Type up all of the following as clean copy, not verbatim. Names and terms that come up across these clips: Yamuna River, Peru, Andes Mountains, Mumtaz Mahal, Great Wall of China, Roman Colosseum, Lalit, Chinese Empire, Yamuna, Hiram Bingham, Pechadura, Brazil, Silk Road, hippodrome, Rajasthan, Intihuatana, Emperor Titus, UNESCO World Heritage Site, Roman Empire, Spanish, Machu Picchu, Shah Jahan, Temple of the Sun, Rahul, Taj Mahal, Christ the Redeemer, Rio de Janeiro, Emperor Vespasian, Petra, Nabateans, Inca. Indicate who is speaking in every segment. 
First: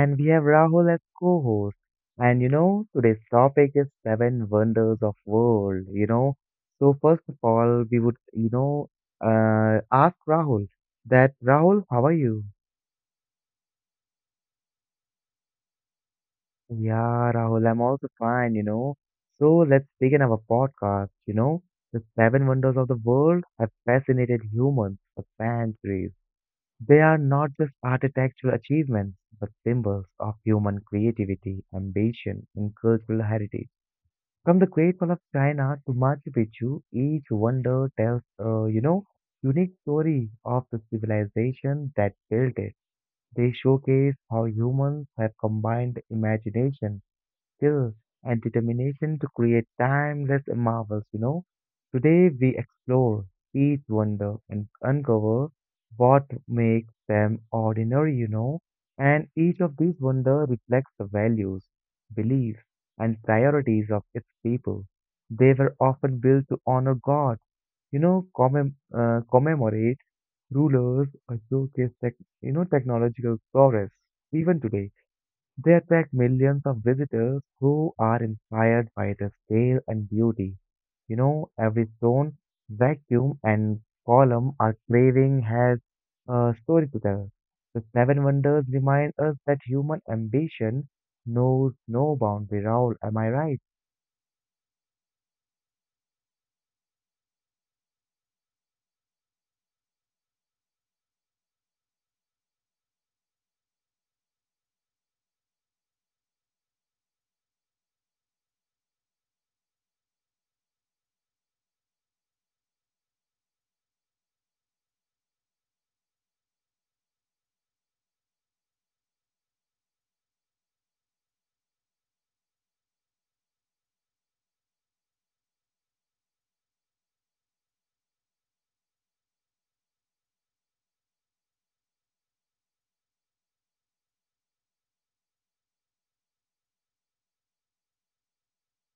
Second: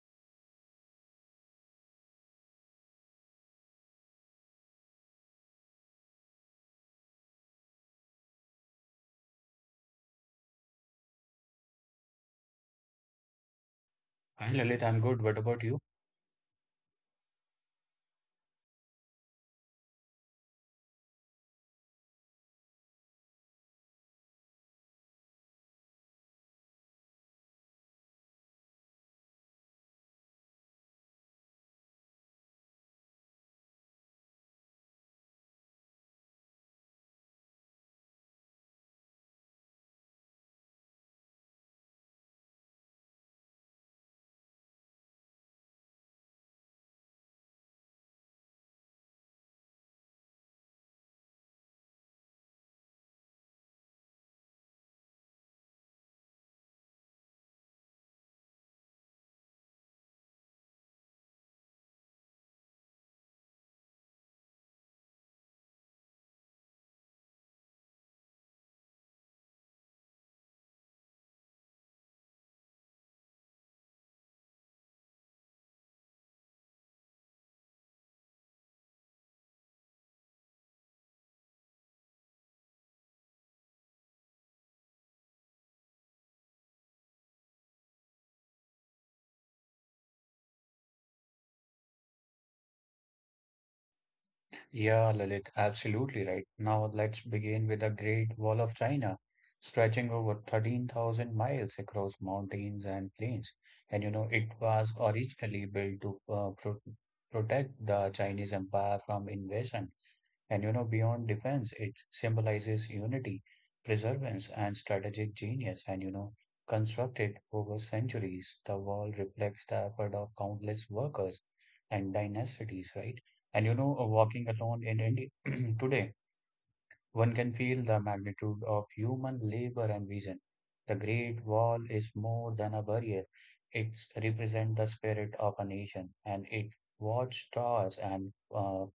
Speaker 1: and we have Rahul as co-host. And today's topic is seven wonders of world. So first of all, we would ask Rahul that Rahul, how are you?
Speaker 2: Hi Lalit, I'm good. What about you?
Speaker 1: Yeah, Rahul, I'm also fine. So let's begin our podcast. The seven wonders of the world have fascinated humans for centuries. They are not just architectural achievements, but symbols of human creativity, ambition, and cultural heritage. From the Great Wall of China to Machu Picchu, each wonder tells a unique story of the civilization that built it. They showcase how humans have combined imagination, skill, and determination to create timeless marvels. Today we explore each wonder and uncover what makes them ordinary. And each of these wonder reflects the values, beliefs, and priorities of its people. They were often built to honor God, commemorate rulers, or showcase, technological progress. Even today, they attract millions of visitors who are inspired by the scale and beauty. Every stone, vacuum, and column our craving has a story to tell. The Seven Wonders remind us that human ambition knows no boundary. Raoul, am I right?
Speaker 2: Yeah, Lalit, absolutely right. Now let's begin with the Great Wall of China, stretching over 13,000 miles across mountains and plains. And you know, it was originally built to protect the Chinese Empire from invasion. And you know, beyond defense, it symbolizes unity, perseverance, and strategic genius. And you know, constructed over centuries, the wall reflects the effort of countless workers and dynasties, right? And you know, walking alone in India today, one can feel the magnitude of human labor and vision. The Great Wall is more than a barrier. It represents the spirit of a nation, and it watchtowers and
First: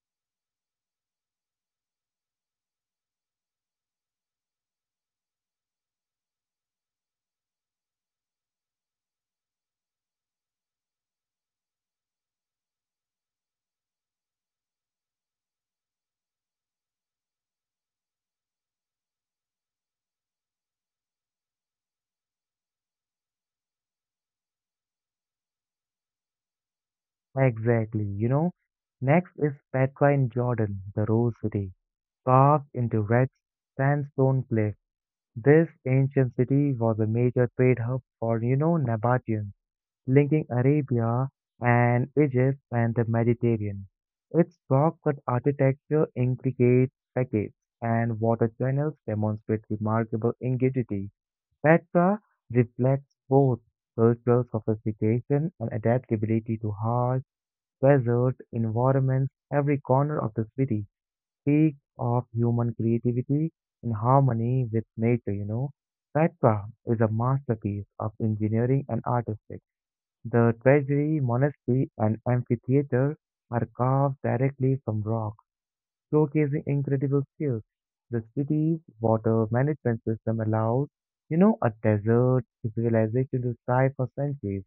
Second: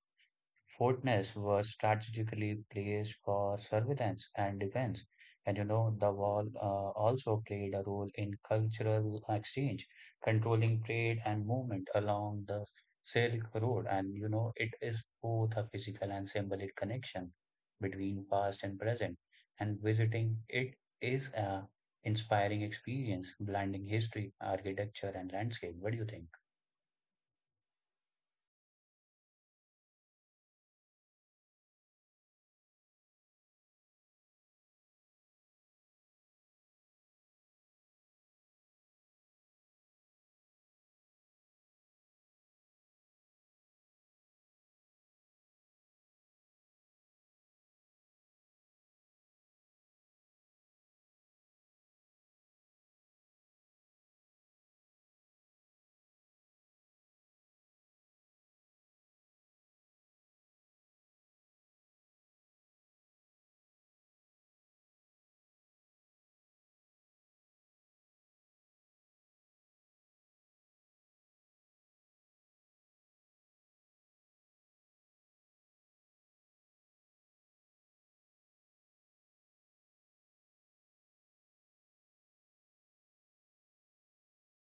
Speaker 2: Fortness was strategically placed for surveillance and defense. And you know, the wall also played a role in cultural exchange, controlling trade and movement along the Silk Road. And you know, it is both a physical and symbolic connection between past and present. And visiting it is a inspiring experience, blending history, architecture, and landscape. What do you think?
Speaker 1: Exactly. Next is Petra in Jordan, the Rose City, carved into red sandstone cliff. This ancient city was a major trade hub for Nabateans, linking Arabia and Egypt and the Mediterranean. Its rock cut architecture, intricate facades, and water channels demonstrate remarkable ingenuity. Petra reflects both cultural sophistication and adaptability to harsh, desert environments. Every corner of the city speaks of human creativity in harmony with nature. Petra is a masterpiece of engineering and artistry. The treasury, monastery, and amphitheater are carved directly from rock, showcasing incredible skills. The city's water management system allowed a desert civilization to thrive for centuries.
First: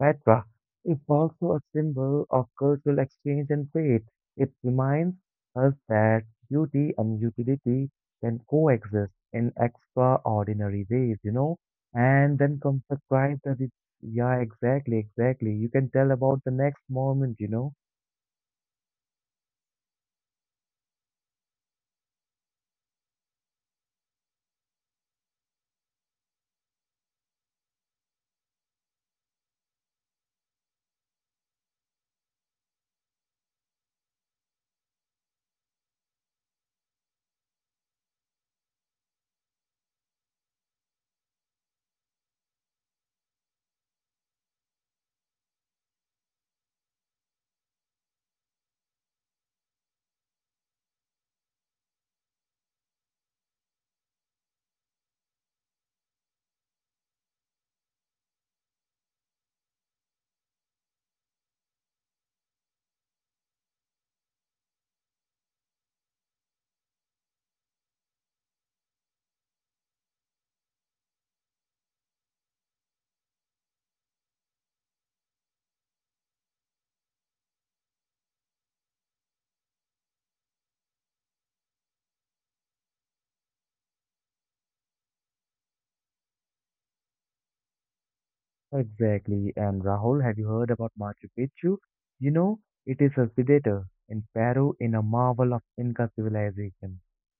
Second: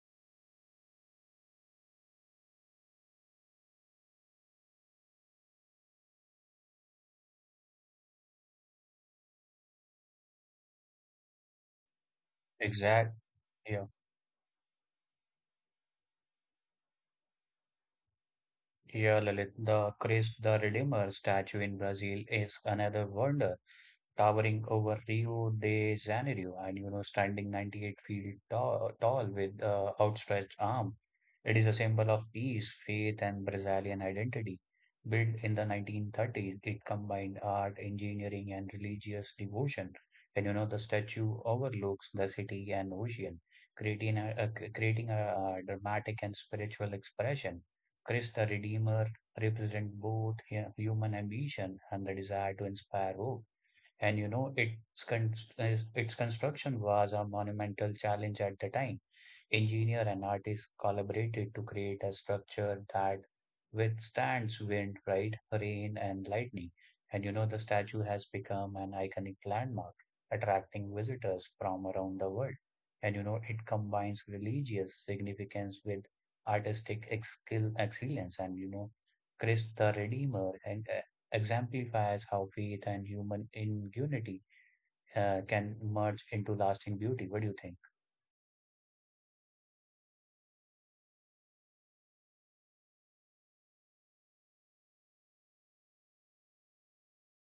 Speaker 1: Petra is also a symbol of cultural exchange and trade. It reminds us that beauty and utility can coexist in extraordinary ways. And then comes the
Speaker 2: Exact.
Speaker 1: tribe that is,
Speaker 2: Yeah.
Speaker 1: yeah, exactly, exactly. You can tell about the next moment.
Speaker 2: Yeah, Lalit, the Christ the Redeemer statue in Brazil is another wonder towering over Rio de Janeiro, and you know, standing 98 feet tall, tall with outstretched arm. It is a symbol of peace, faith, and Brazilian identity. Built in the 1930s, it combined art, engineering, and religious devotion. And you know, the statue overlooks the city and ocean, creating a dramatic and spiritual expression. Christ the Redeemer represents both human ambition and the desire to inspire hope, and you know, its construction was a monumental challenge at the time. Engineer and artists collaborated to create a structure that withstands wind, right, rain, and lightning. And you know, the statue has become an iconic landmark, attracting visitors from around the world. And you know, it combines religious significance with skill excellence, and you know, Christ the Redeemer and exemplifies how faith and human ingenuity can merge into lasting beauty. What do you think?
Speaker 1: Exactly. And Rahul, have you heard about Machu Picchu? You know, it is a predator in Peru in a marvel of Inca civilization,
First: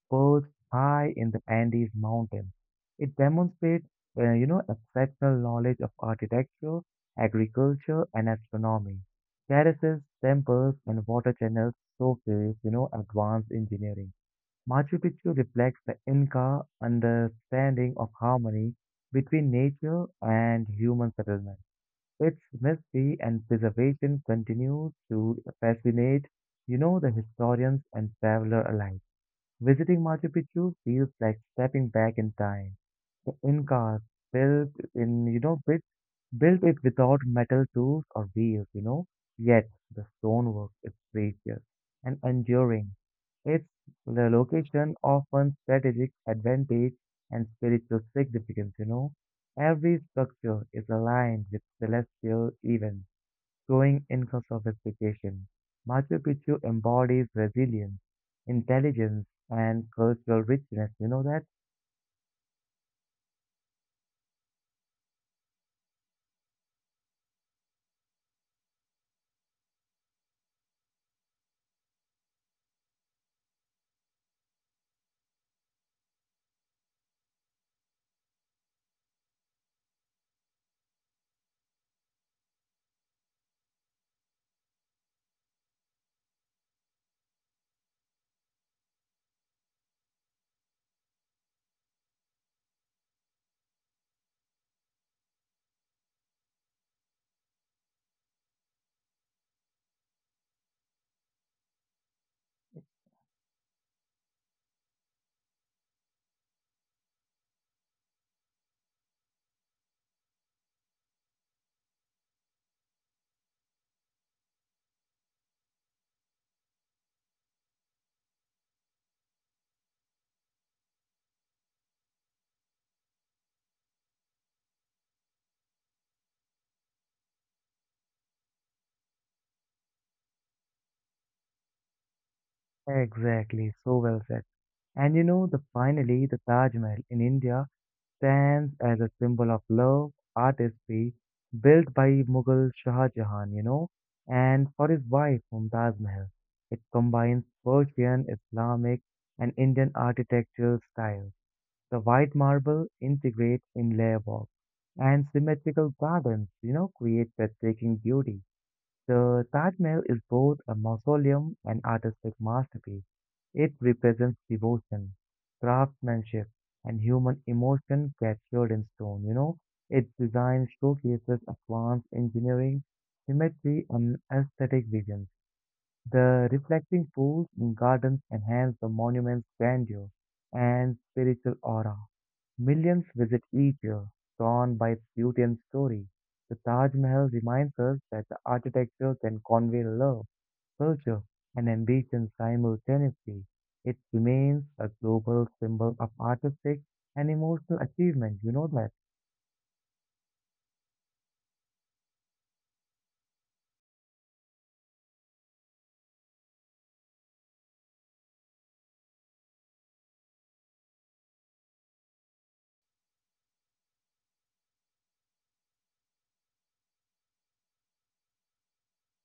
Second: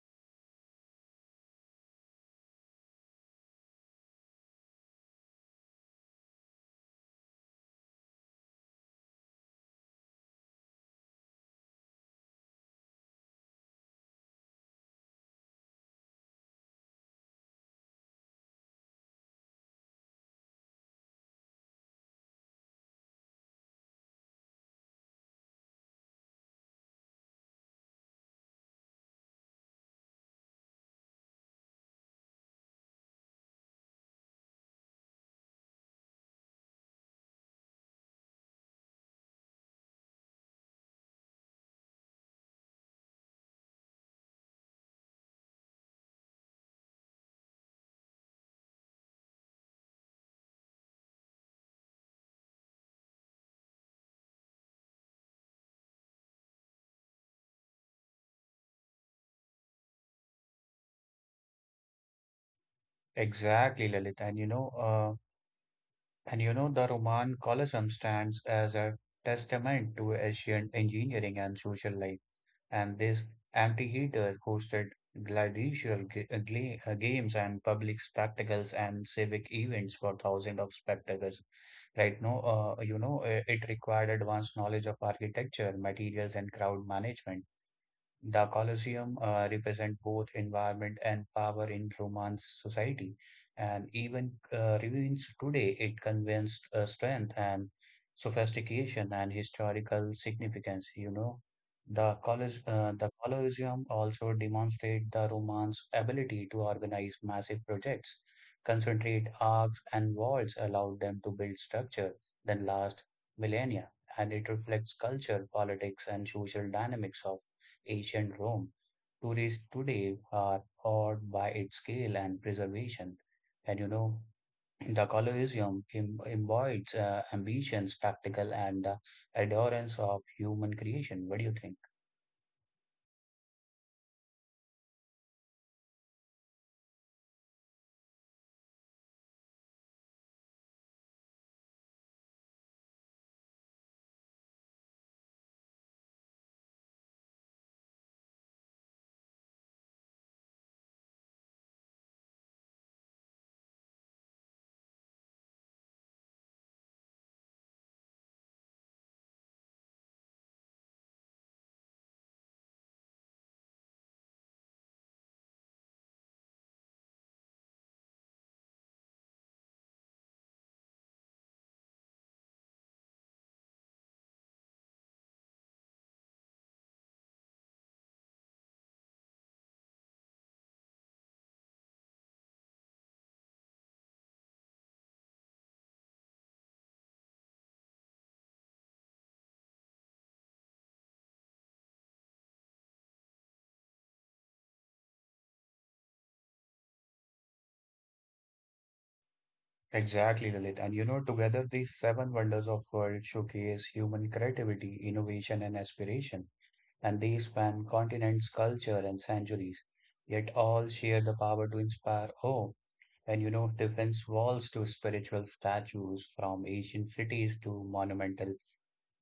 Speaker 1: perched high in the Andes Mountains. It demonstrates exceptional knowledge of architecture, agriculture, and astronomy. Terraces, temples, and water channels showcase advanced engineering. Machu Picchu reflects the Inca understanding of harmony between nature and human settlement. Its mystery and preservation continues to fascinate the historians and travelers alike. Visiting Machu Picchu feels like stepping back in time. The Incas built in, you know, built, built it without metal tools or wheels. Yet the stonework is precious and enduring. It's the location often strategic advantage and spiritual significance. Every structure is aligned with celestial events growing income sophistication. Machu Picchu embodies resilience, intelligence, and cultural richness. You know that?
Speaker 2: Exactly, Lalit. And you know, the Roman Colosseum stands as a testament to ancient engineering and social life. And this amphitheater hosted games and public spectacles and civic events for thousands of spectators. Right now, you know, it required advanced knowledge of architecture, materials, and crowd management. The Colosseum represent both environment and power in Roman society, and even remains today. It conveys strength and sophistication and historical significance. You know, the Colosseum also demonstrate the Romans' ability to organize massive projects, concentrate arcs and walls, allowed them to build structure that last millennia, and it reflects culture, politics, and social dynamics of ancient Rome. Tourists today are awed by its scale and preservation. And you know, the embodies ambition, spectacle, and the adherence of human creation. What do you think?
Speaker 1: Exactly, so well said. And the finally, the Taj Mahal in India stands as a symbol of love, artistry, built by Mughal Shah Jahan, and for his wife Mumtaz Mahal. It combines Persian, Islamic, and Indian architectural styles. The white marble integrates in layer walk and symmetrical gardens, create breathtaking beauty. The Taj Mahal is both a mausoleum and artistic masterpiece. It represents devotion, craftsmanship, and human emotion captured in stone. Its design showcases advanced engineering, symmetry, and aesthetic vision. The reflecting pools in gardens enhance the monument's grandeur and spiritual aura. Millions visit each year, drawn by its beauty and story. The Taj Mahal reminds us that the architecture can convey love, culture, and ambition simultaneously. It remains a global symbol of artistic and emotional achievement. You know that.
Speaker 2: Exactly, Lalit. And you know, together these seven wonders of world showcase human creativity, innovation, and aspiration. And they span continents, culture, and centuries, yet all share the power to inspire awe. And you know, defense walls to spiritual statues from ancient cities to monumental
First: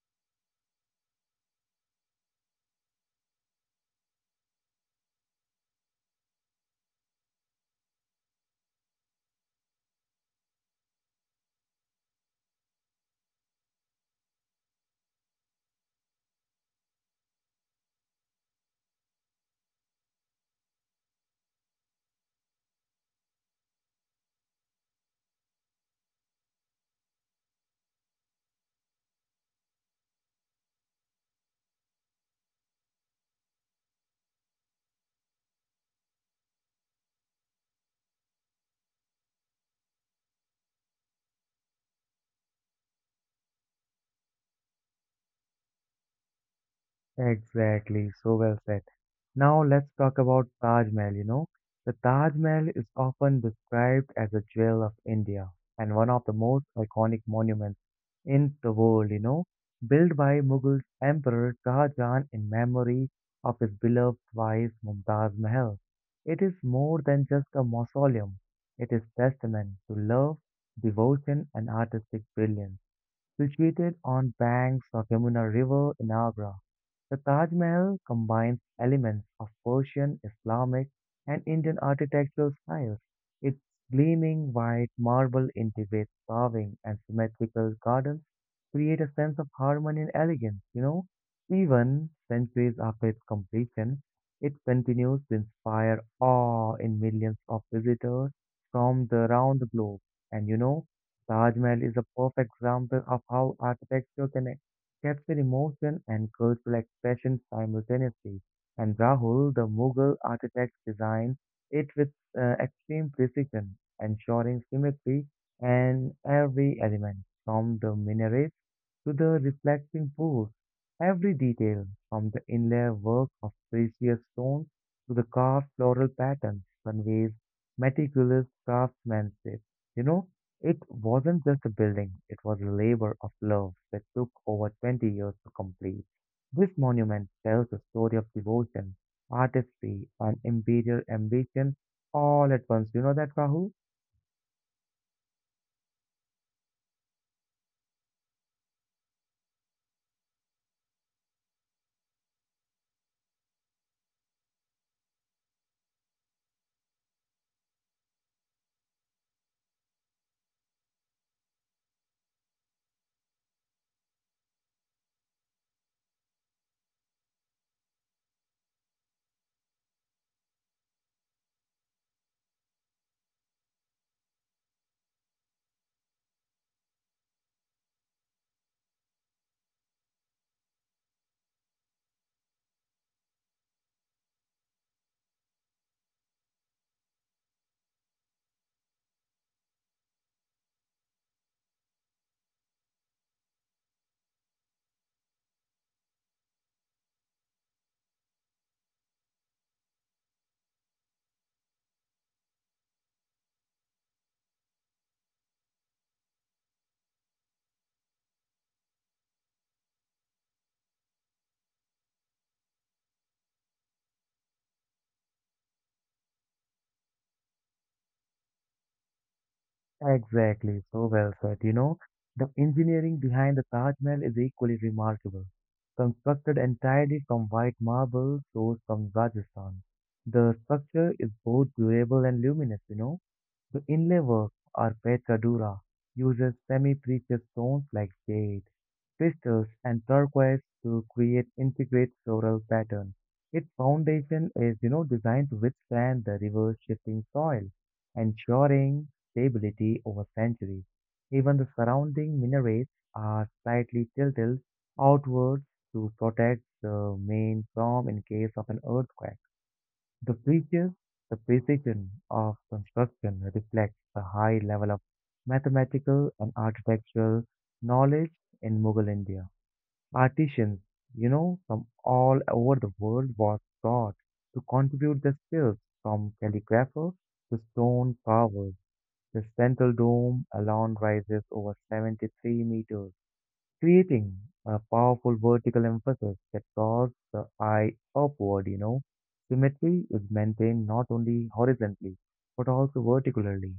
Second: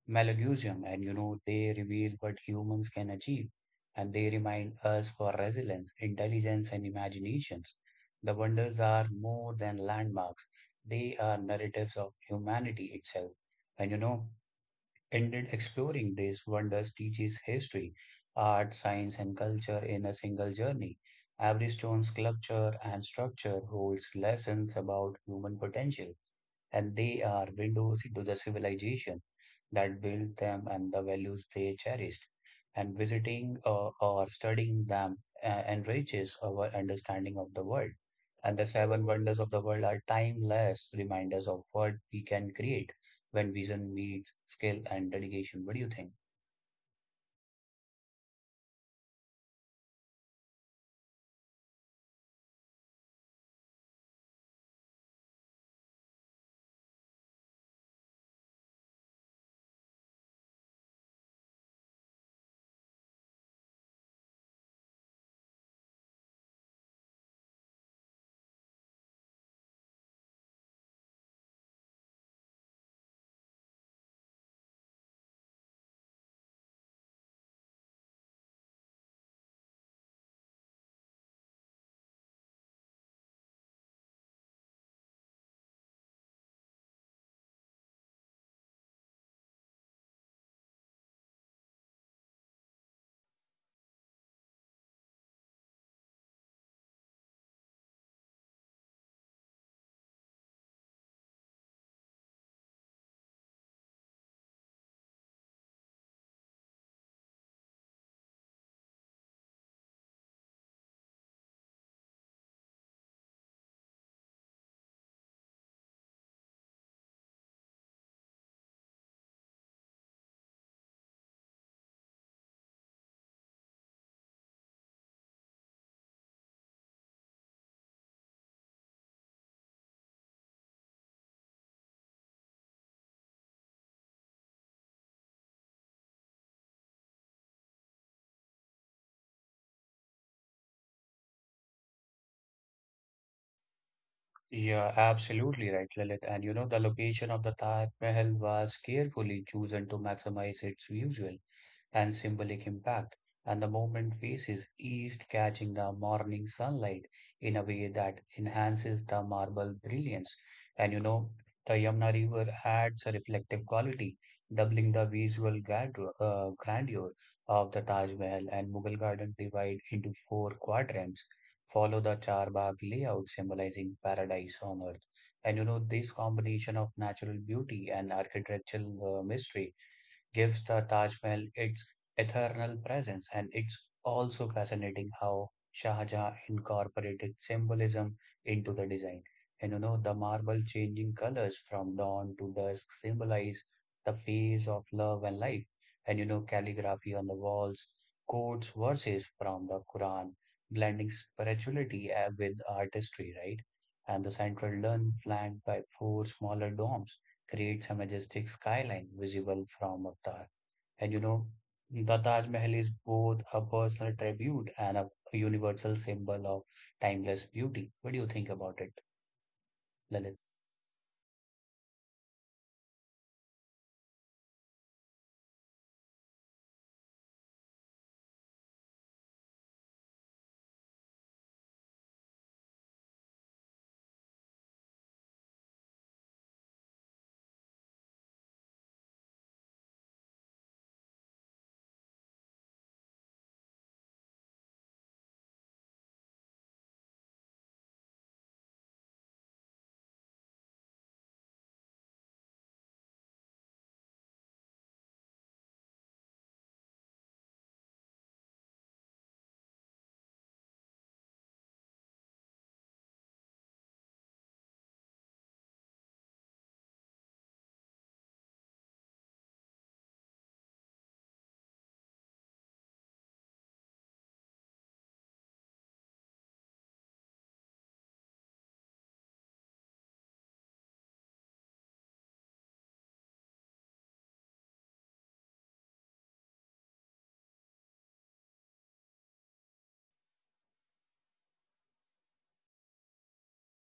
Speaker 2: Malagosium, and you know, they reveal what humans can achieve, and they remind us for resilience, intelligence, and imaginations. The wonders are more than landmarks. They are narratives of humanity itself. And you know, ended exploring these wonders teaches history, art, science, and culture in a single journey. Every stone's sculpture and structure holds lessons about human potential, and they are windows into the civilization that built them and the values they cherished. And visiting or studying them enriches our understanding of the world. And the seven wonders of the world are timeless reminders of what we can create when vision meets skill and dedication. What do you think?
Speaker 1: Exactly, so well said. Now let's talk about Taj Mahal. The Taj Mahal is often described as a jewel of India and one of the most iconic monuments in the world, built by Mughal Emperor Shahjahan in memory of his beloved wife Mumtaz Mahal. It is more than just a mausoleum. It is testament to love, devotion, and artistic brilliance. Situated on banks of Yamuna River in Agra, the Taj Mahal combines elements of Persian, Islamic, and Indian architectural styles. Its gleaming white marble intricate carving and symmetrical gardens create a sense of harmony and elegance. Even centuries after its completion, it continues to inspire awe in millions of visitors from the around the globe. And Taj Mahal is a perfect example of how architecture can capture emotion and cultural expression simultaneously. And Rahul, the Mughal architect designed it with extreme precision, ensuring symmetry in every element, from the minaret to the reflecting pools. Every detail, from the inlay work of precious stones to the carved floral patterns, conveys meticulous craftsmanship. You know, it wasn't just a building, it was a labor of love that took over 20 years to complete. This monument tells a story of devotion, artistry, and imperial ambition all at once. You know that, Rahul?
Speaker 2: Yeah, absolutely right, Lalit. And you know, the location of the Taj Mahal was carefully chosen to maximize its visual and symbolic impact, and the movement faces east, catching the morning sunlight in a way that enhances the marble brilliance. And you know, the Yamuna River adds a reflective quality, doubling the visual grandeur of the Taj Mahal, and Mughal Garden divide into four quadrants. Follow the charbagh layout symbolizing paradise on earth. And you know, this combination of natural beauty and architectural mystery gives the Taj Mahal its eternal presence, and it's also fascinating how Shah Jahan incorporated symbolism into the design. And you know, the marble changing colors from dawn to dusk symbolize the phase of love and life. And you know, calligraphy on the walls quotes verses from the Quran, blending spirituality with artistry, right? And the central dome flanked by four smaller domes creates a majestic skyline visible from up there. And you know, the Taj Mahal is both a personal tribute and a universal symbol of timeless beauty. What do you think about it, Lalit?
Speaker 1: Exactly, so well said. The engineering behind the Taj Mahal is equally remarkable. Constructed entirely from white marble sourced from Rajasthan, the structure is both durable and luminous. The inlay work, or Pechadura, uses semi-precious stones like jade, crystals, and turquoise to create intricate floral patterns. Its foundation is designed to withstand the river's shifting soil, ensuring stability over centuries. Even the surrounding minarets are slightly tilted outwards to protect the main from in case of an earthquake. The features, the precision of construction reflects the high level of mathematical and architectural knowledge in Mughal India. Artisans, from all over the world was taught to contribute their skills, from calligraphers to stone carvers. The central dome alone rises over 73 meters, creating a powerful vertical emphasis that draws the eye upward. Symmetry is maintained not only horizontally but also vertically,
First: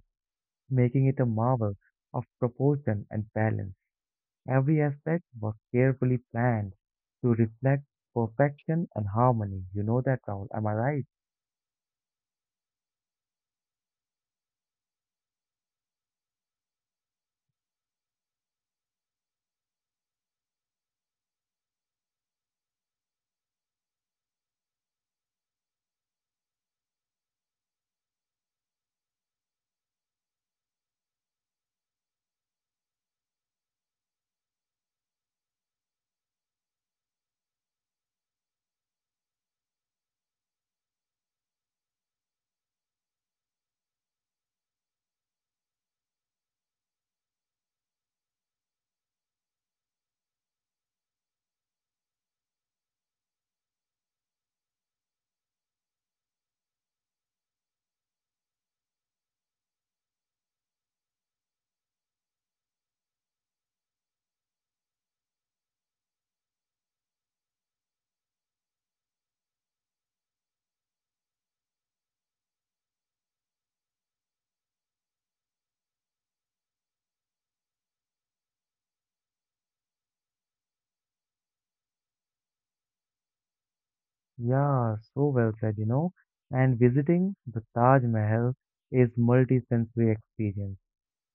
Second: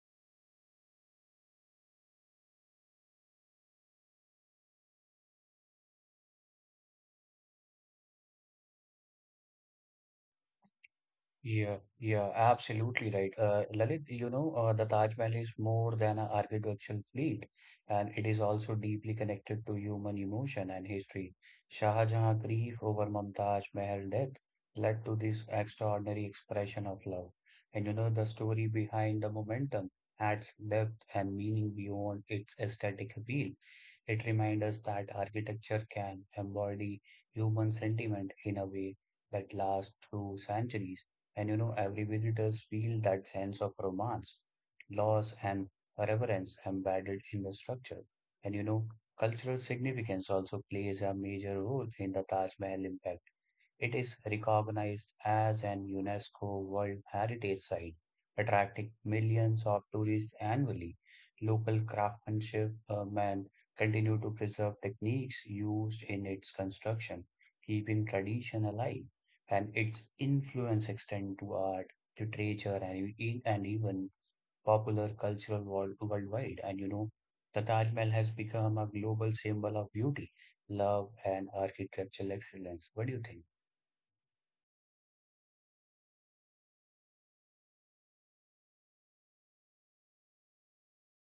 Speaker 1: making it a marvel of proportion and balance. Every aspect was carefully planned to reflect perfection and harmony. You know that, Rahul, am I right?
Speaker 2: Yeah, yeah, absolutely right. Lalit, you know, the Taj Mahal is more than an architectural fleet, and it is also deeply connected to human emotion and history. Shah Jahan's grief over Mumtaz Mahal death led to this extraordinary expression of love. And you know, the story behind the momentum adds depth and meaning beyond its aesthetic appeal. It reminds us that architecture can embody human sentiment in a way that lasts through centuries. And you know, every visitors feel that sense of romance, loss, and reverence embedded in the structure. And you know, cultural significance also plays a major role in the Taj Mahal impact. It is recognized as an UNESCO World Heritage Site, attracting millions of tourists annually. Local craftsmanship and continue to preserve techniques used in its construction, keeping tradition alive, and its influence extend to art, literature, and and even popular cultural world, worldwide. And you know, the Taj Mahal has become a global symbol of beauty, love, and architectural excellence. What do you think?
Speaker 1: Yeah, so well said. And visiting the Taj Mahal is multi-sensory experience.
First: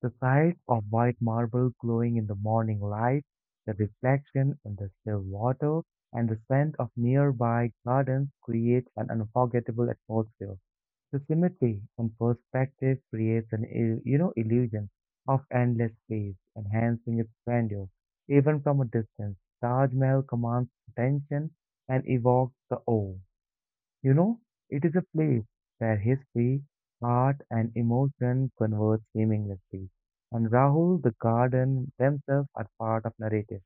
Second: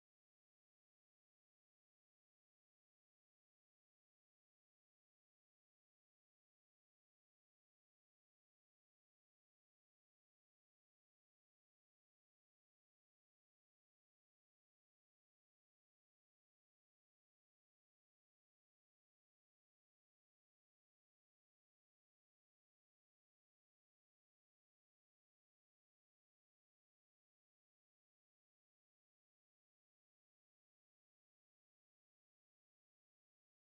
Speaker 1: The sight of white marble glowing in the morning light, the reflection in the still water, and the scent of nearby gardens create an unforgettable atmosphere. The symmetry in perspective creates an illusion of endless space, enhancing its grandeur. Even from a distance, Taj Mahal commands attention and evokes the awe. You know, it is a place where history, art, and emotion converge seamlessly. And Rahul, the garden themselves are part of narrative.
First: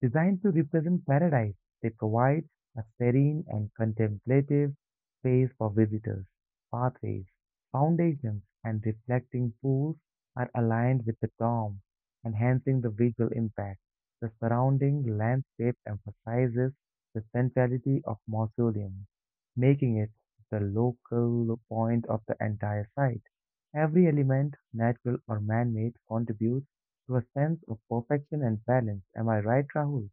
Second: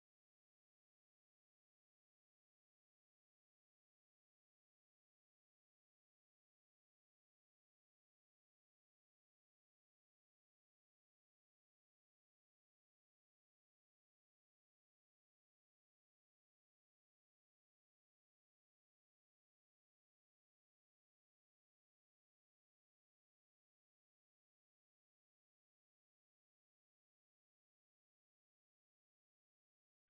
Speaker 1: Designed to represent paradise, they provide a serene and contemplative space for visitors. Pathways, foundations, and reflecting pools are aligned with the dome, enhancing the visual impact. The surrounding landscape emphasizes the centrality of mausoleum, making it the local point of the entire site. Every element, natural or man-made, contributes to a sense of perfection and balance. Am I right, Rahul?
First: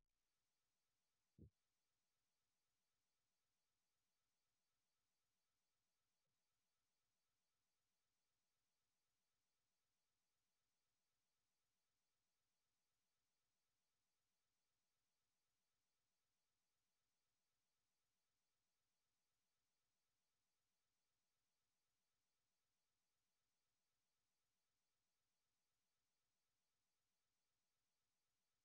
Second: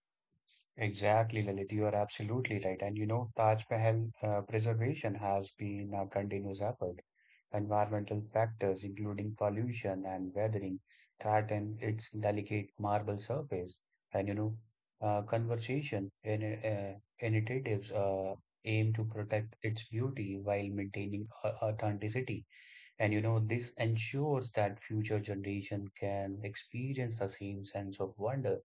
Speaker 2: Exactly, Lalit, you are absolutely right. And you know, Taj Mahal preservation has been a continuous effort. Environmental factors, including pollution and weathering, threaten its delicate marble surface. And you know, conservation initiatives aim to protect its beauty while maintaining authenticity. And you know, this ensures that future generation can experience the same sense of wonder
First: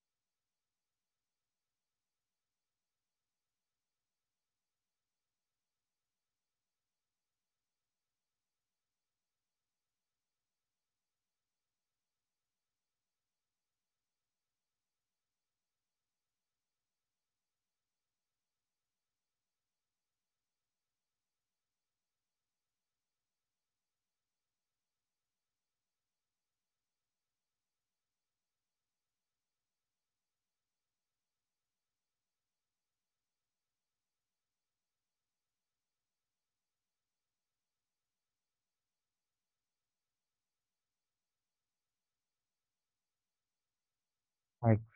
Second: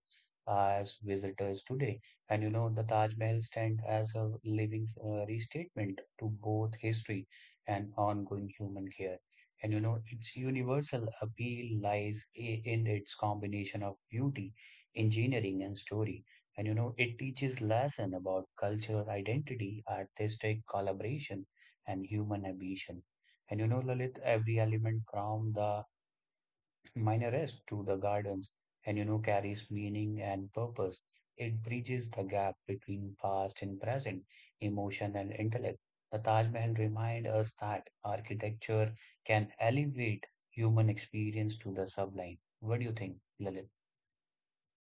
Speaker 2: as visitors today. And you know, the Taj Mahal stand as a living restatement to both history and ongoing human care. And you know, its universal appeal lies in its combination of beauty, engineering, and story. And you know, it teaches lesson about culture, identity, artistic collaboration, and human ambition, and you know, Lalit, every element from the minarets to the gardens, and you know, carries meaning and purpose. It bridges the gap between past and present, emotion and intellect. The Taj Mahal reminds us that architecture can elevate human experience to the sublime. What do you think, Lalit?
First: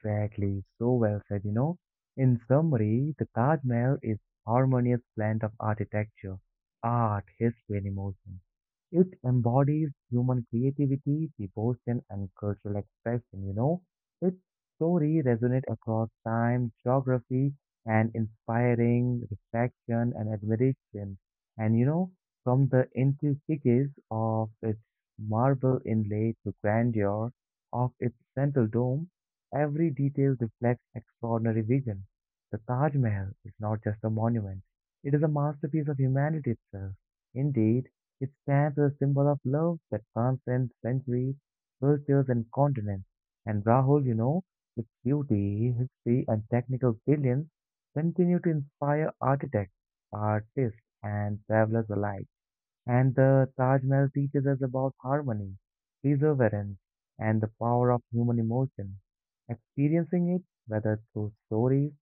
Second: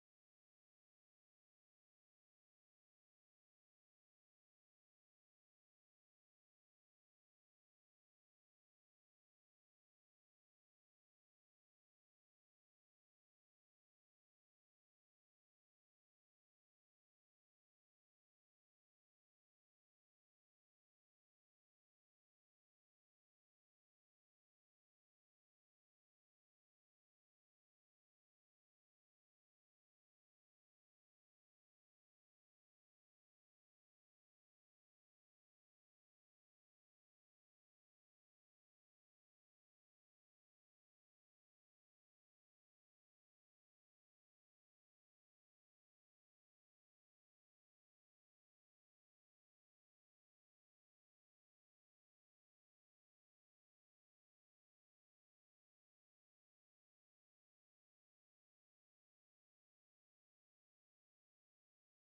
Speaker 1: Exactly, so well said. In summary, the Taj Mahal is harmonious blend of architecture, art, history, and emotion. It embodies human creativity, devotion, and cultural expression. Its story resonates across time, geography, and inspiring reflection and admiration. And from the intricacies of its marble inlay to grandeur of its central dome, every detail reflects extraordinary vision. The Taj Mahal is not just a monument, it is a masterpiece of humanity itself. Indeed, it stands as a symbol of love that transcends centuries, cultures, and continents. And Rahul, its beauty, history, and technical brilliance continue to inspire architects, artists, and travelers alike. And the Taj Mahal teaches us about harmony, perseverance, and the power of human emotion. Experiencing it, whether through stories,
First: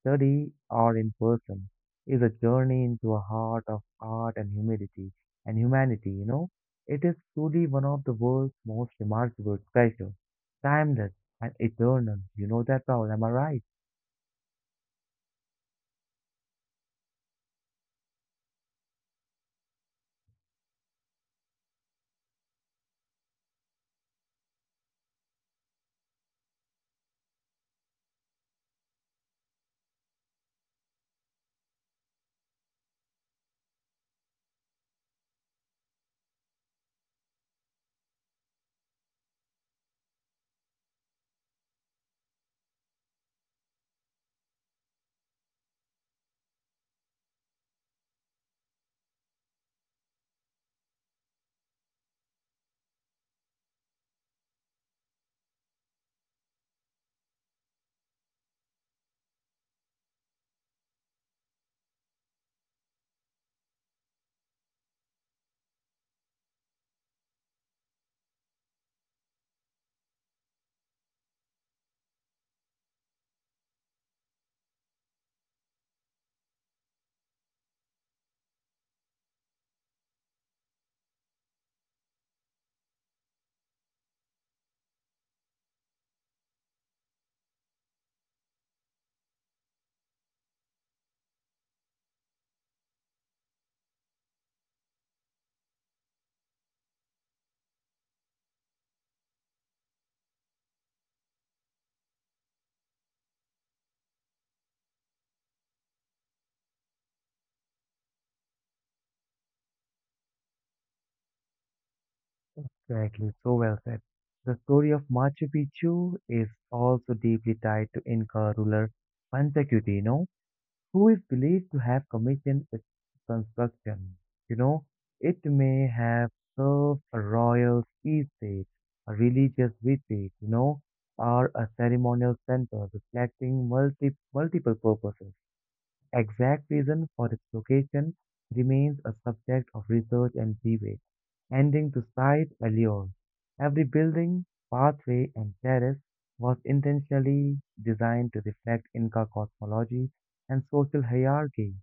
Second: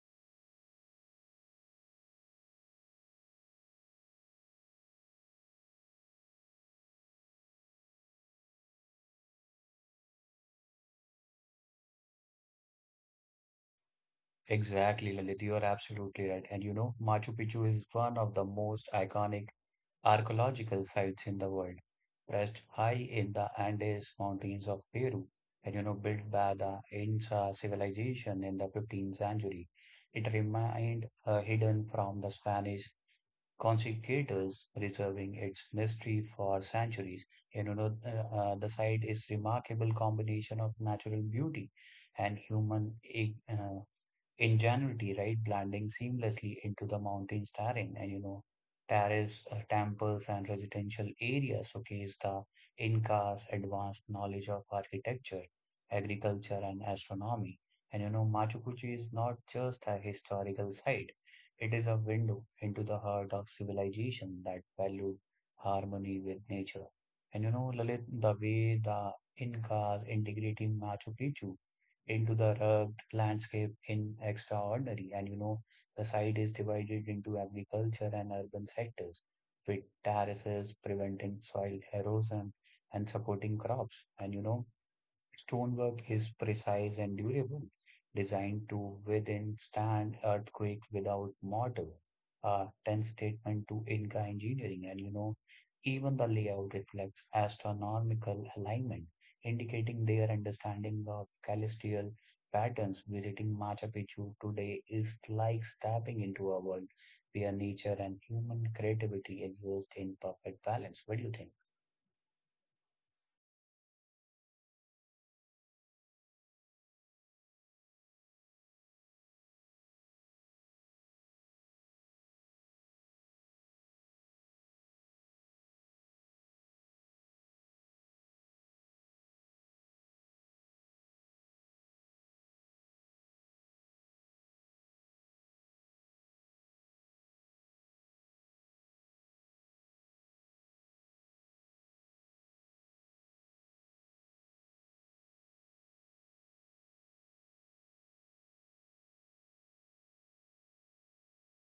Speaker 1: study, or in person, is a journey into a heart of art and humidity and humanity. It is truly one of the world's most remarkable treasures, timeless and eternal. You know that, Paul, am I right?
Speaker 2: Exactly, Lalit, you are absolutely right. And you know, Machu Picchu is one of the most iconic archaeological sites in the world, rest high in the Andes Mountains of Peru, and you know, built by the Inca civilization in the 15th century. It remained hidden from the Spanish conquistadors, reserving its mystery for centuries. And you know, the site is remarkable combination of natural beauty and human in January, right, blending seamlessly into the mountains terrain, and you know, terrace temples and residential areas showcase the Incas' advanced knowledge of architecture, agriculture, and astronomy. And you know, Machu Picchu is not just a historical site; it is a window into the heart of civilization that valued harmony with nature. And you know, Lalit, the way the Incas integrated Machu Picchu into the rugged landscape in extraordinary. And you know, the site is divided into agriculture and urban sectors, with terraces preventing soil erosion and supporting crops. And you know, Stonework is precise and durable, designed to withstand earthquake without mortar. A 10 statement to Inca engineering, and you know, even the layout reflects astronomical alignment, indicating their understanding of celestial patterns. Visiting Machu Picchu today is like stepping into a world where nature and human creativity exist in perfect balance. What do you think?
Speaker 1: Exactly, so well said. The story of Machu Picchu is also deeply tied to Inca ruler Pachacuti, who is believed to have commissioned its construction. You know, it may have served a royal feast day, a religious retreat, or a ceremonial center reflecting multiple purposes. Exact reason for its location remains a subject of research and debate, ending to site allure. Every building, pathway, and terrace was intentionally designed to reflect Inca cosmology and social hierarchy.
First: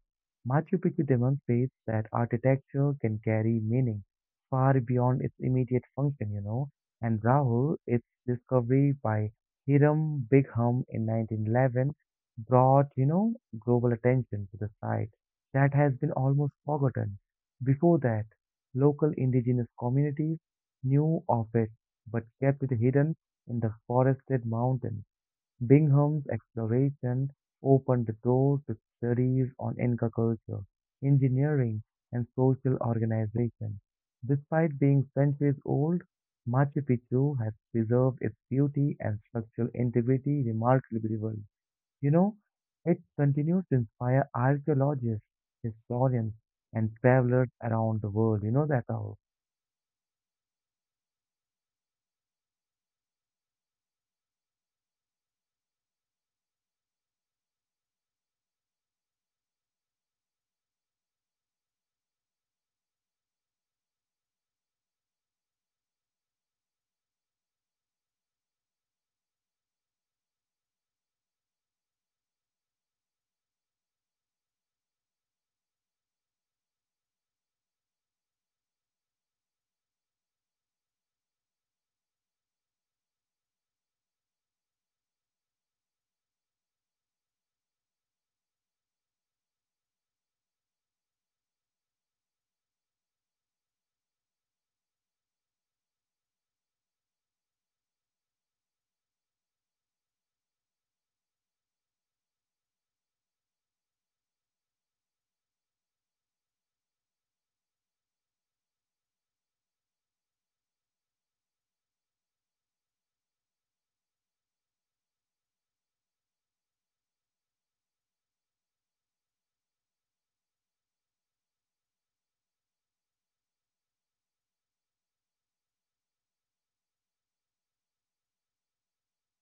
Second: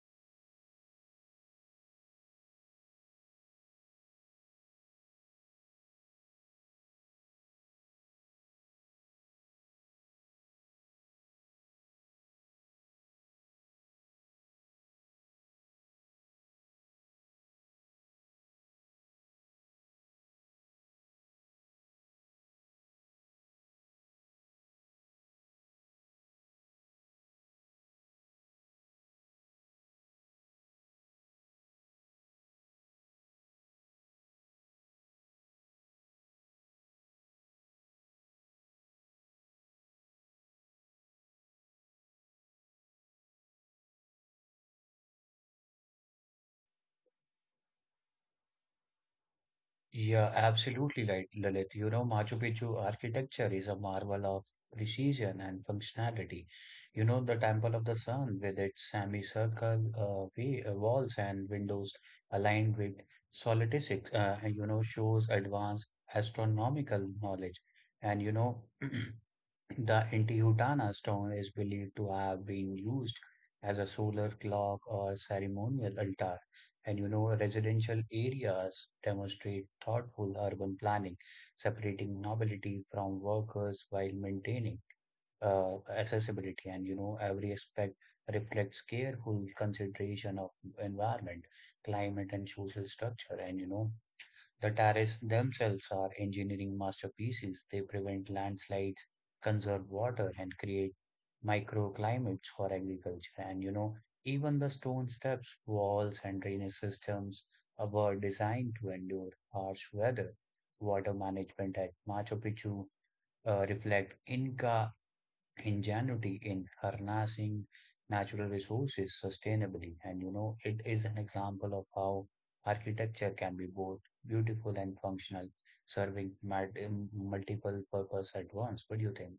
Speaker 1: Machu Picchu demonstrates that architecture can carry meaning far beyond its immediate function. And Rahul, its discovery by Hiram Bingham in 1911 brought global attention to the site that has been almost forgotten. Before that, local indigenous communities knew of it but kept it hidden in the forested mountains. Bingham's exploration opened the door to studies on Inca culture, engineering, and social organization. Despite being centuries old, Machu Picchu has preserved its beauty and structural integrity remarkably well. You know, it continues to inspire archaeologists, historians, and travelers around the world. You know that all.
Speaker 2: Yeah, absolutely right, Lalit. You know, Machu Picchu architecture is a marvel of precision and functionality. You know, the Temple of the Sun, with its semicircle walls and windows aligned with solidisc, you know, shows advanced astronomical knowledge. And, you know, the Intihuatana stone is believed to have been used as a solar clock or ceremonial altar. And you know, residential areas demonstrate thoughtful urban planning, separating nobility from workers while maintaining accessibility. And you know, every aspect reflects careful consideration of environment, climate, and social structure. And you know, the terraces themselves are engineering masterpieces. They prevent landslides, conserve water, and create microclimates for agriculture. And you know, even the stone steps, walls, and drainage systems were designed to endure harsh weather. Water management at Machu Picchu reflect Inca ingenuity in harnessing natural resources sustainably. And you know, it is an example of how architecture can be both beautiful and functional, serving multiple purpose at once. What do you think?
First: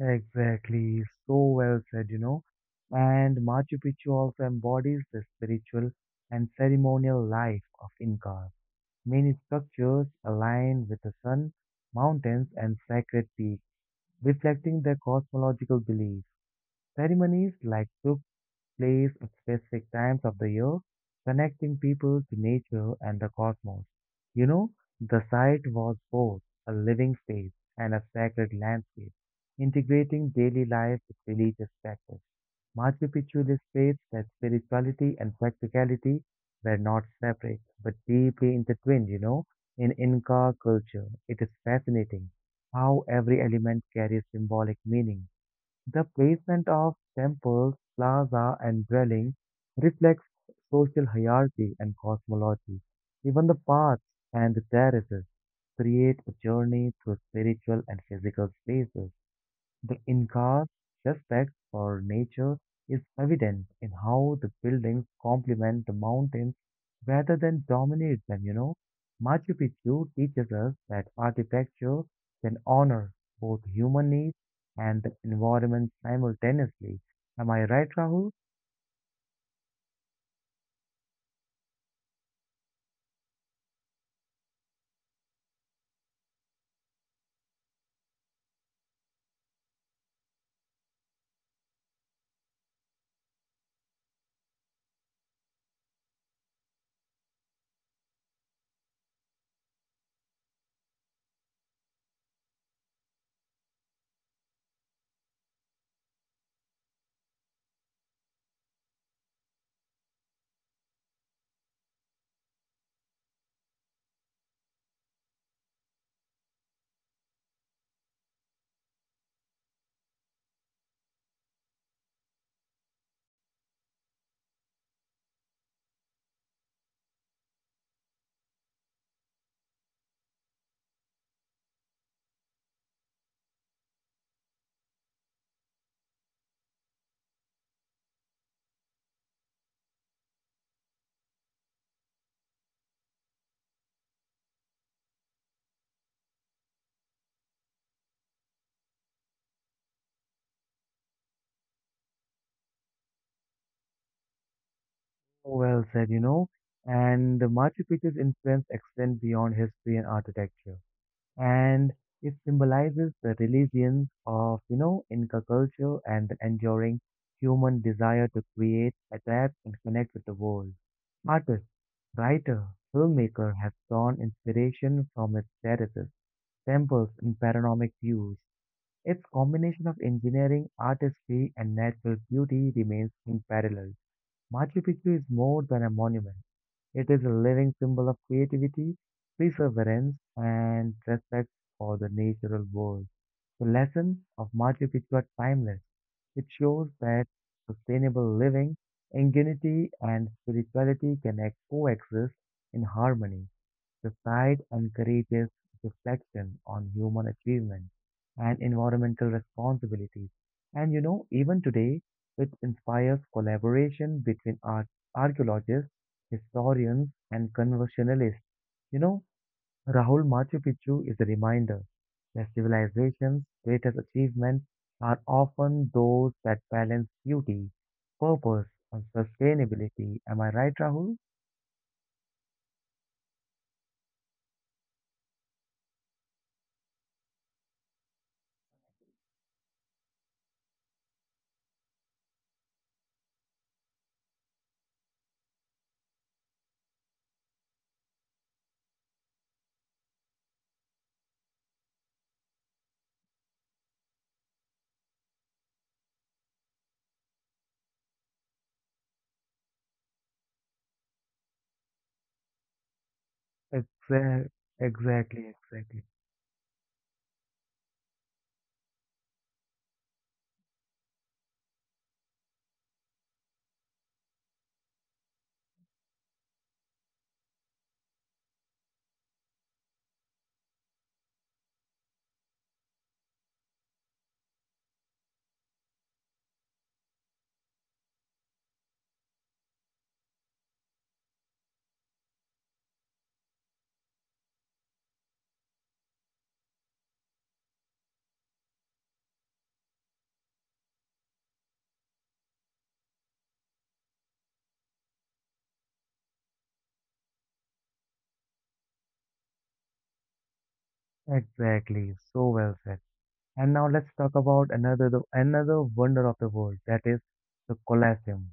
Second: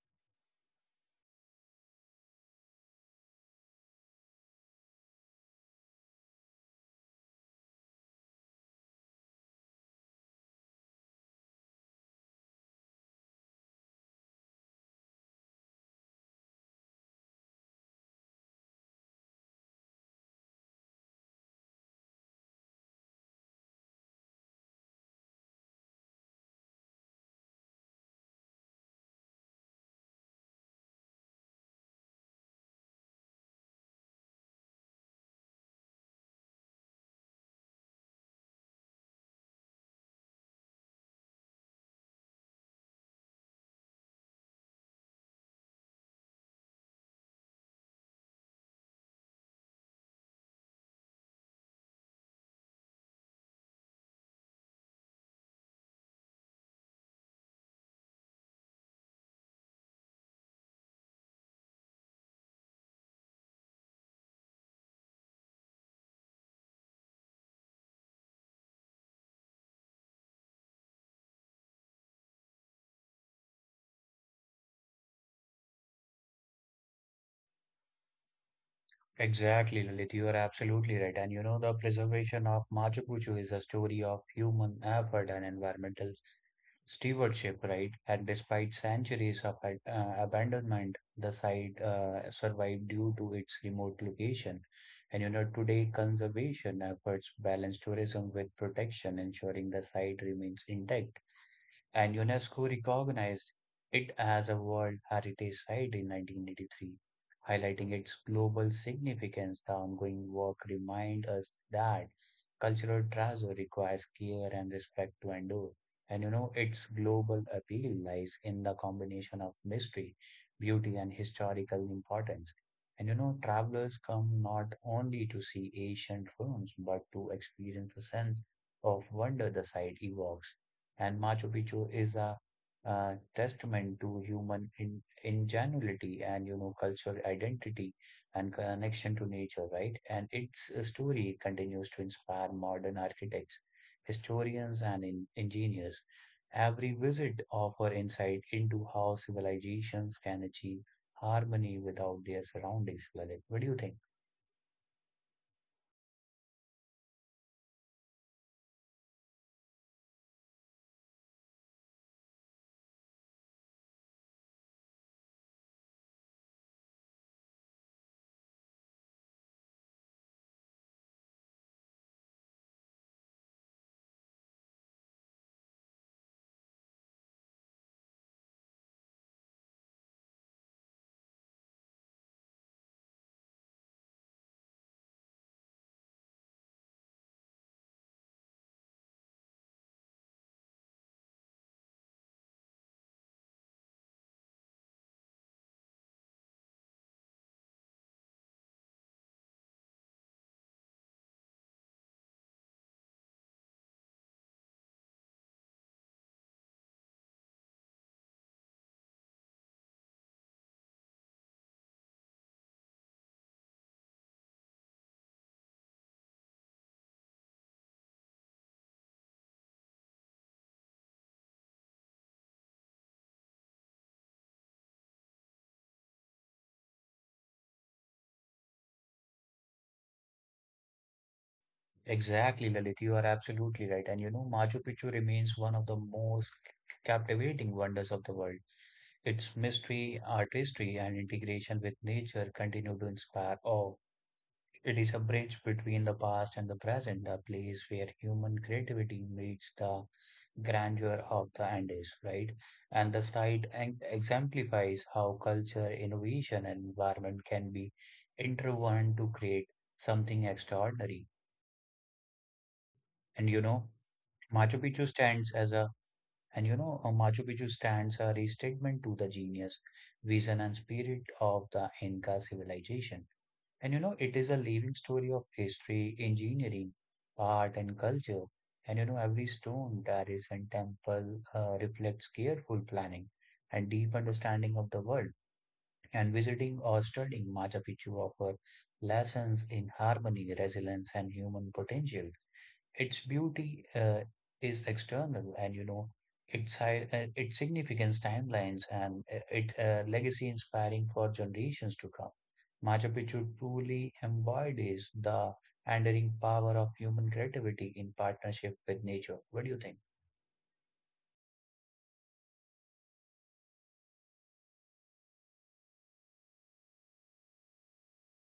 Speaker 1: Exactly, so well said, you know. And Machu Picchu also embodies the spiritual and ceremonial life of Incas. Many structures align with the sun, mountains, and sacred peaks, reflecting their cosmological beliefs. Ceremonies like place at specific times of the year, connecting people to nature and the cosmos. You know, the site was both a living space and a sacred landscape, integrating daily life with religious practice. Machu Picchu illustrates that spirituality and practicality were not separate, but deeply intertwined, you know, in Inca culture. It is fascinating how every element carries symbolic meaning the placement of temples, plaza, and dwellings reflects social hierarchy and cosmology. Even the paths and the terraces create a journey through spiritual and physical spaces. The Inca's respect for nature is evident in how the buildings complement the mountains rather than dominate them, you know. Machu Picchu teaches us that architecture can honor both human needs and the environment simultaneously. Am I right, Rahul?
Speaker 2: Exactly, Lalit. You are absolutely right. And you know, the preservation of Machu Picchu is a story of human effort and environmental stewardship, right? And despite centuries of abandonment, the site survived due to its remote location. And you know, today conservation efforts balance tourism with protection, ensuring the site remains intact and UNESCO recognized it as a World Heritage Site in 1983, highlighting its global significance. The ongoing work reminds us that cultural treasure requires care and respect to endure. And you know, its global appeal lies in the combination of mystery, beauty, and historical importance. And you know, travelers come not only to see ancient ruins, but to experience the sense of wonder the site evokes and Machu Picchu is a testament to human ingenuity and you know cultural identity and connection to nature, right? And its story continues to inspire modern architects, historians, and engineers. Every visit offers insight into how civilizations can achieve harmony without their surroundings. Lalit, what do you think?
Speaker 1: Well said, you know. And the Machu Picchu's influence extends beyond history and architecture. And it symbolizes the religions of, you know, Inca culture and the enduring human desire to create, adapt, and connect with the world. Artists, writer, filmmaker have drawn inspiration from its terraces, temples, and panoramic views. Its combination of engineering, artistry, and natural beauty remains unparalleled. Machu Picchu is more than a monument. It is a living symbol of creativity, perseverance, and respect for the natural world. The lessons of Machu Picchu are timeless. It shows that sustainable living, ingenuity, and spirituality can coexist in harmony. The site encourages reflection on human achievement and environmental responsibilities. And you know, even today, it inspires collaboration between archaeologists, historians, and conversationalists. You know, Rahul, Machu Picchu is a reminder that civilization's greatest achievements are often those that balance beauty, purpose, and sustainability. Am I right, Rahul?
Speaker 2: Exactly, Lalit, you are absolutely right. And you know, Machu Picchu remains one of the most captivating wonders of the world. Its mystery, artistry, and integration with nature continue to inspire awe. It is a bridge between the past and the present, a place where human creativity meets the grandeur of the Andes, right? And the site exemplifies how culture, innovation, and environment can be interwoven to create something extraordinary. And you know,
Speaker 1: Exactly,
Speaker 2: Machu Picchu
Speaker 1: exactly,
Speaker 2: stands as
Speaker 1: exactly.
Speaker 2: a. And you know, Machu Picchu stands a restatement to the genius, vision, and spirit of the Inca civilization. And you know, it is a living story of history, engineering, art, and culture. And you know, every stone that is in temple reflects careful planning and deep understanding of the world. And visiting or studying Machu Picchu offer lessons in harmony, resilience, and human potential. Its beauty is external, and you know its its significance, timelines, and its legacy inspiring for generations to come. Machu Picchu truly embodies the enduring power of human creativity in partnership with nature. What do you think?
Speaker 1: Exactly, so well said. And now let's talk about another wonder of the world, that is the Colosseum.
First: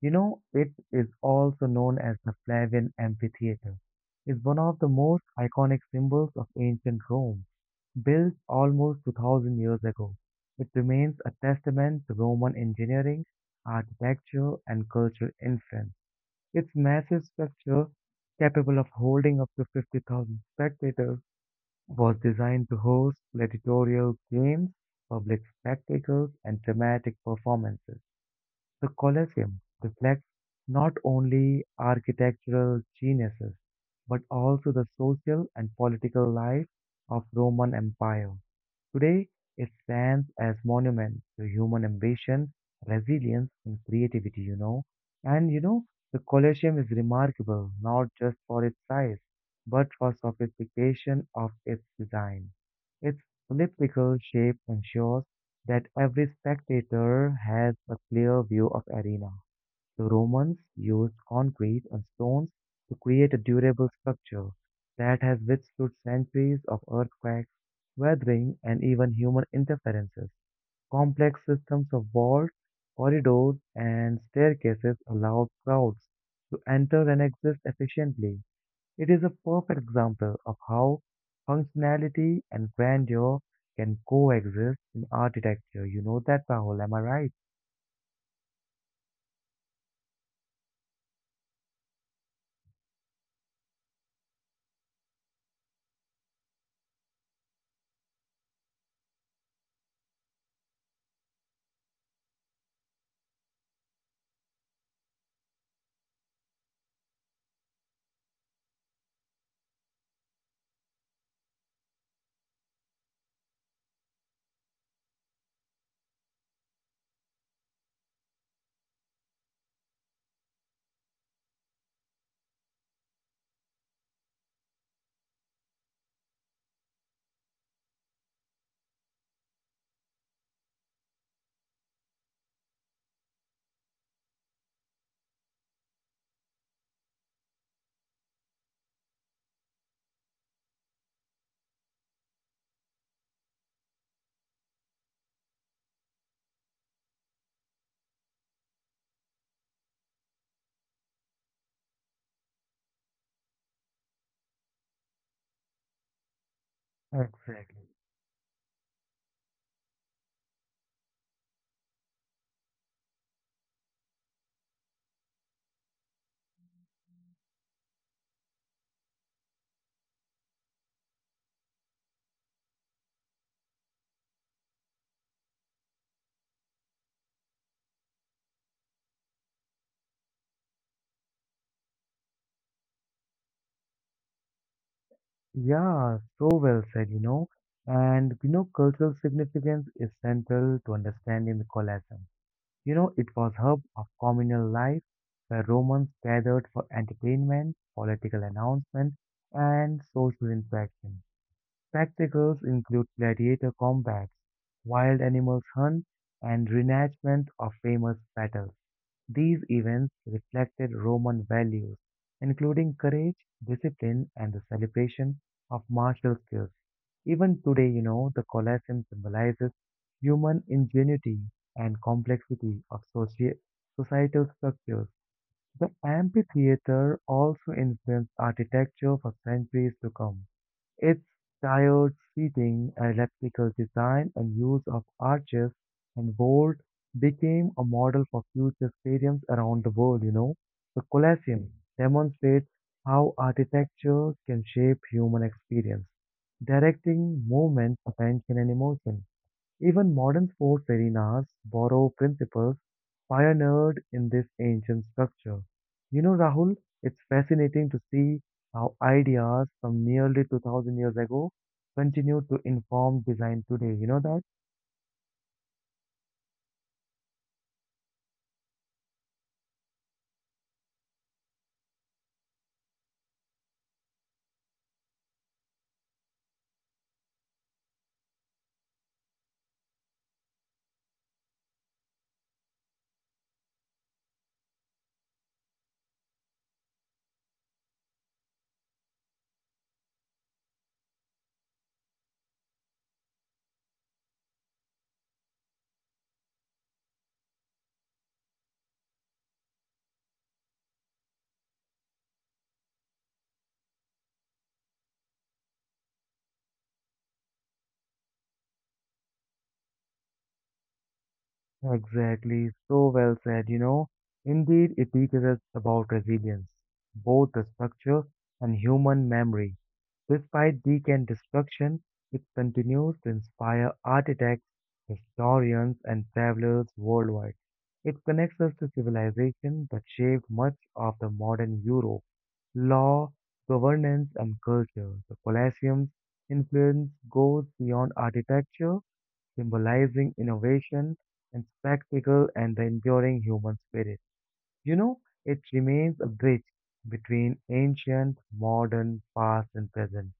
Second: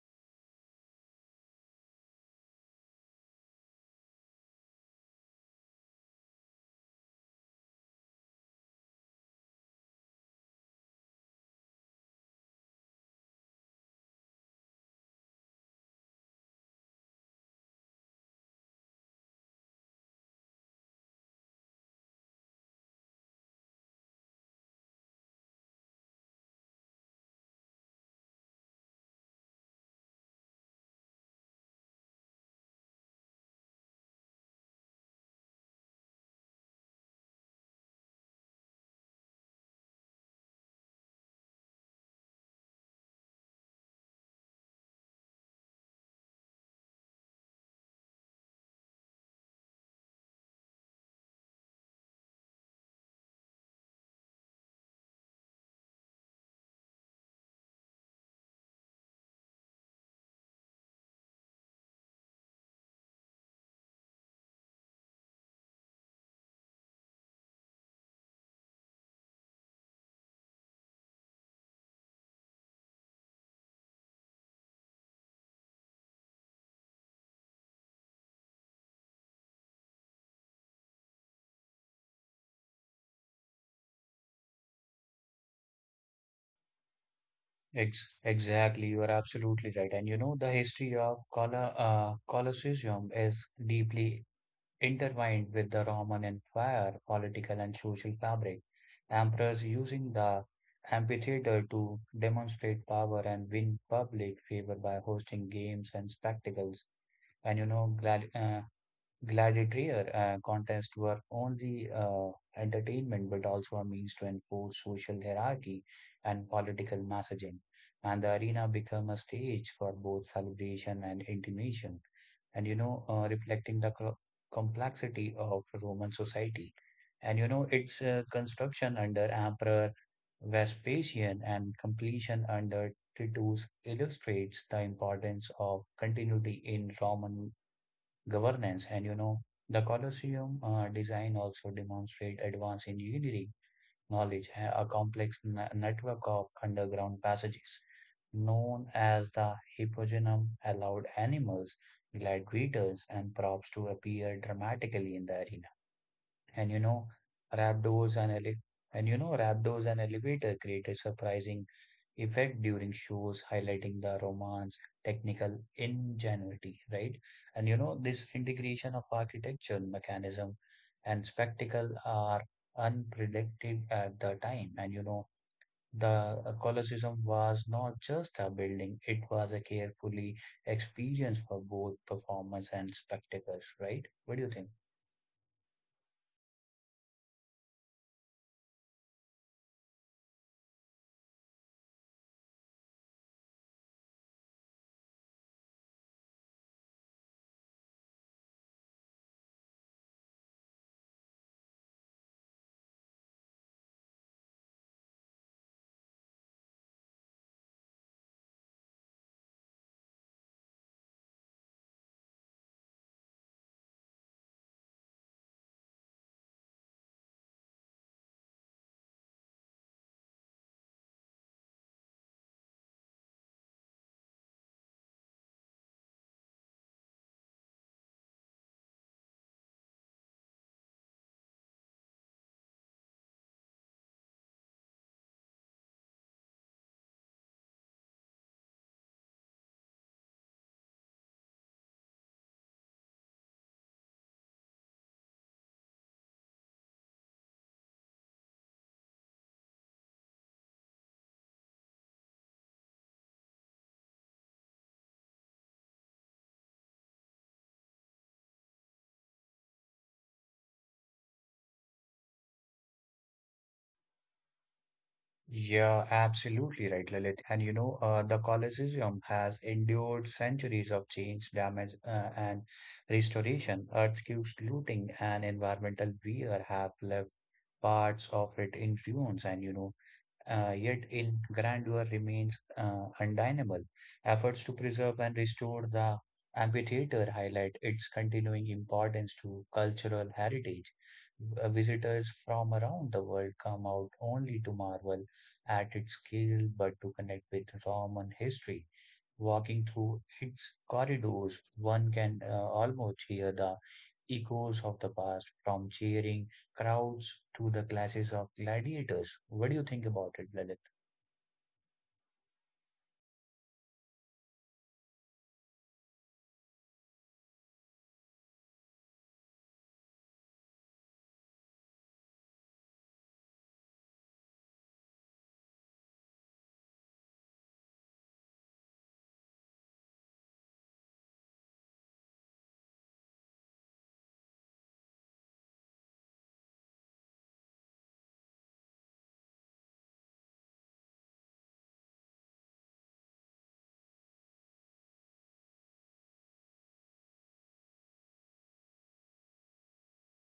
Speaker 1: You know, it is also known as the Flavian Amphitheater. It's one of the most iconic symbols of ancient Rome. Built almost 2000 years ago, it remains a testament to Roman engineering, architecture, and cultural influence. Its massive structure, capable of holding up to 50,000 spectators, was designed to host gladiatorial games, public spectacles, and dramatic performances. The Colosseum reflects not only architectural geniuses, but also the social and political life of Roman Empire. Today, it stands as monument to human ambition, resilience, and creativity, you know. And you know, the Colosseum is remarkable not just for its size, but for sophistication of its design. Its elliptical shape ensures that every spectator has a clear view of arena. The Romans used concrete and stones to create a durable structure that has withstood centuries of earthquakes, weathering, and even human interferences. Complex systems of walls, corridors, and staircases allowed crowds to enter and exist efficiently. It is a perfect example of how functionality and grandeur can coexist in architecture. You know that, Rahul, am I right?
Speaker 2: Exactly, you are absolutely right. And you know, the history of Colosseum is deeply intertwined with the Roman Empire political and social fabric, emperors using the amphitheater to demonstrate power and win public favor by hosting games and spectacles. And you know, gladiator contests were only entertainment but also a means to enforce social hierarchy and political messaging. And the arena became a stage for both celebration and intimidation and you know reflecting the complexity of Roman society. And you know its construction under Emperor Vespasian and completion under Titus illustrates the importance of continuity in Roman governance. And you know the Colosseum design also demonstrate advance in engineering knowledge, a complex network of underground passages known as the hippogenum allowed animals, gladiators, and props to appear dramatically in the arena. And you know,
Speaker 1: Exactly.
Speaker 2: Raptors and ele- Raptors and Elevator created surprising effect during shows, highlighting the romance, technical ingenuity, right? And you know, this integration of architecture, mechanism, and spectacle are unpredictable at the time. And you know the Colosseum was not just a building, it was a carefully experience for both performers and spectators, right? What do you think?
Speaker 1: Yeah, so well said, you know. And you know, cultural significance is central to understanding the Colosseum. You know, it was hub of communal life where Romans gathered for entertainment, political announcement, and social interaction. Spectacles include gladiator combats, wild animals hunt, and reenactment of famous battles. These events reflected Roman values, including courage, discipline, and the celebration of martial skills. Even today, you know, the Colosseum symbolizes human ingenuity and complexity of societal structures. The amphitheater also influenced architecture for centuries to come. Its tiered seating, elliptical design, and use of arches and vault became a model for future stadiums around the world, you know. The Colosseum demonstrates how architecture can shape human experience, directing movement, attention, and emotion. Even modern sports arenas borrow principles pioneered in this ancient structure. You know, Rahul, it's fascinating to see how ideas from nearly 2000 years ago continue to inform design today. You know that?
Speaker 2: Yeah, absolutely right, Lalit. And you know, the Colosseum has endured centuries of change, damage, and restoration. Earthquakes, looting, and environmental wear have left parts of it in ruins. And you know, yet in grandeur remains undeniable. Efforts to preserve and restore the amphitheater highlight its continuing importance to cultural heritage. Visitors from around the world come out only to marvel at its scale, but to connect with Roman history. Walking through its corridors, one can almost hear the echoes of the past, from cheering crowds to the classes of gladiators. What do you think about it, Lalit?
Speaker 1: Exactly, so well said, you know. Indeed, it teaches us about resilience, both the structure and human memory. Despite decay and destruction, it continues to inspire architects, historians, and travelers worldwide. It connects us to civilization that shaped much of the modern Europe. Law, governance, and culture. The Colosseum's influence goes beyond architecture symbolizing innovation and spectacle and the enduring human spirit. You know, it remains a bridge between ancient, modern, past, and present,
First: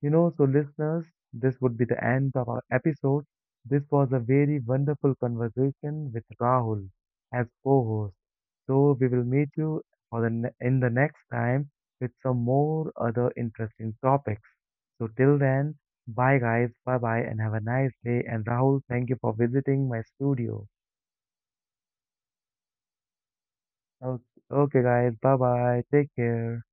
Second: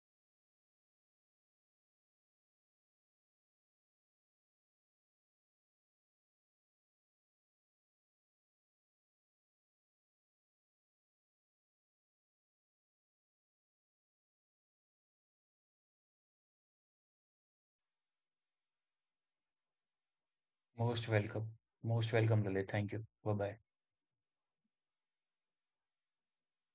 Speaker 1: you know. So listeners, this would be the end of our episode. This was a very wonderful conversation with Rahul as co-host. So we will meet you for the in the next time with some more other interesting topics. So till then, bye guys, bye bye, and have a nice day. And Rahul, thank you for visiting my studio.
Speaker 2: Most welcome. Most welcome, Lalit. Thank you. Bye bye.
Speaker 1: Okay, okay guys, bye bye, take care.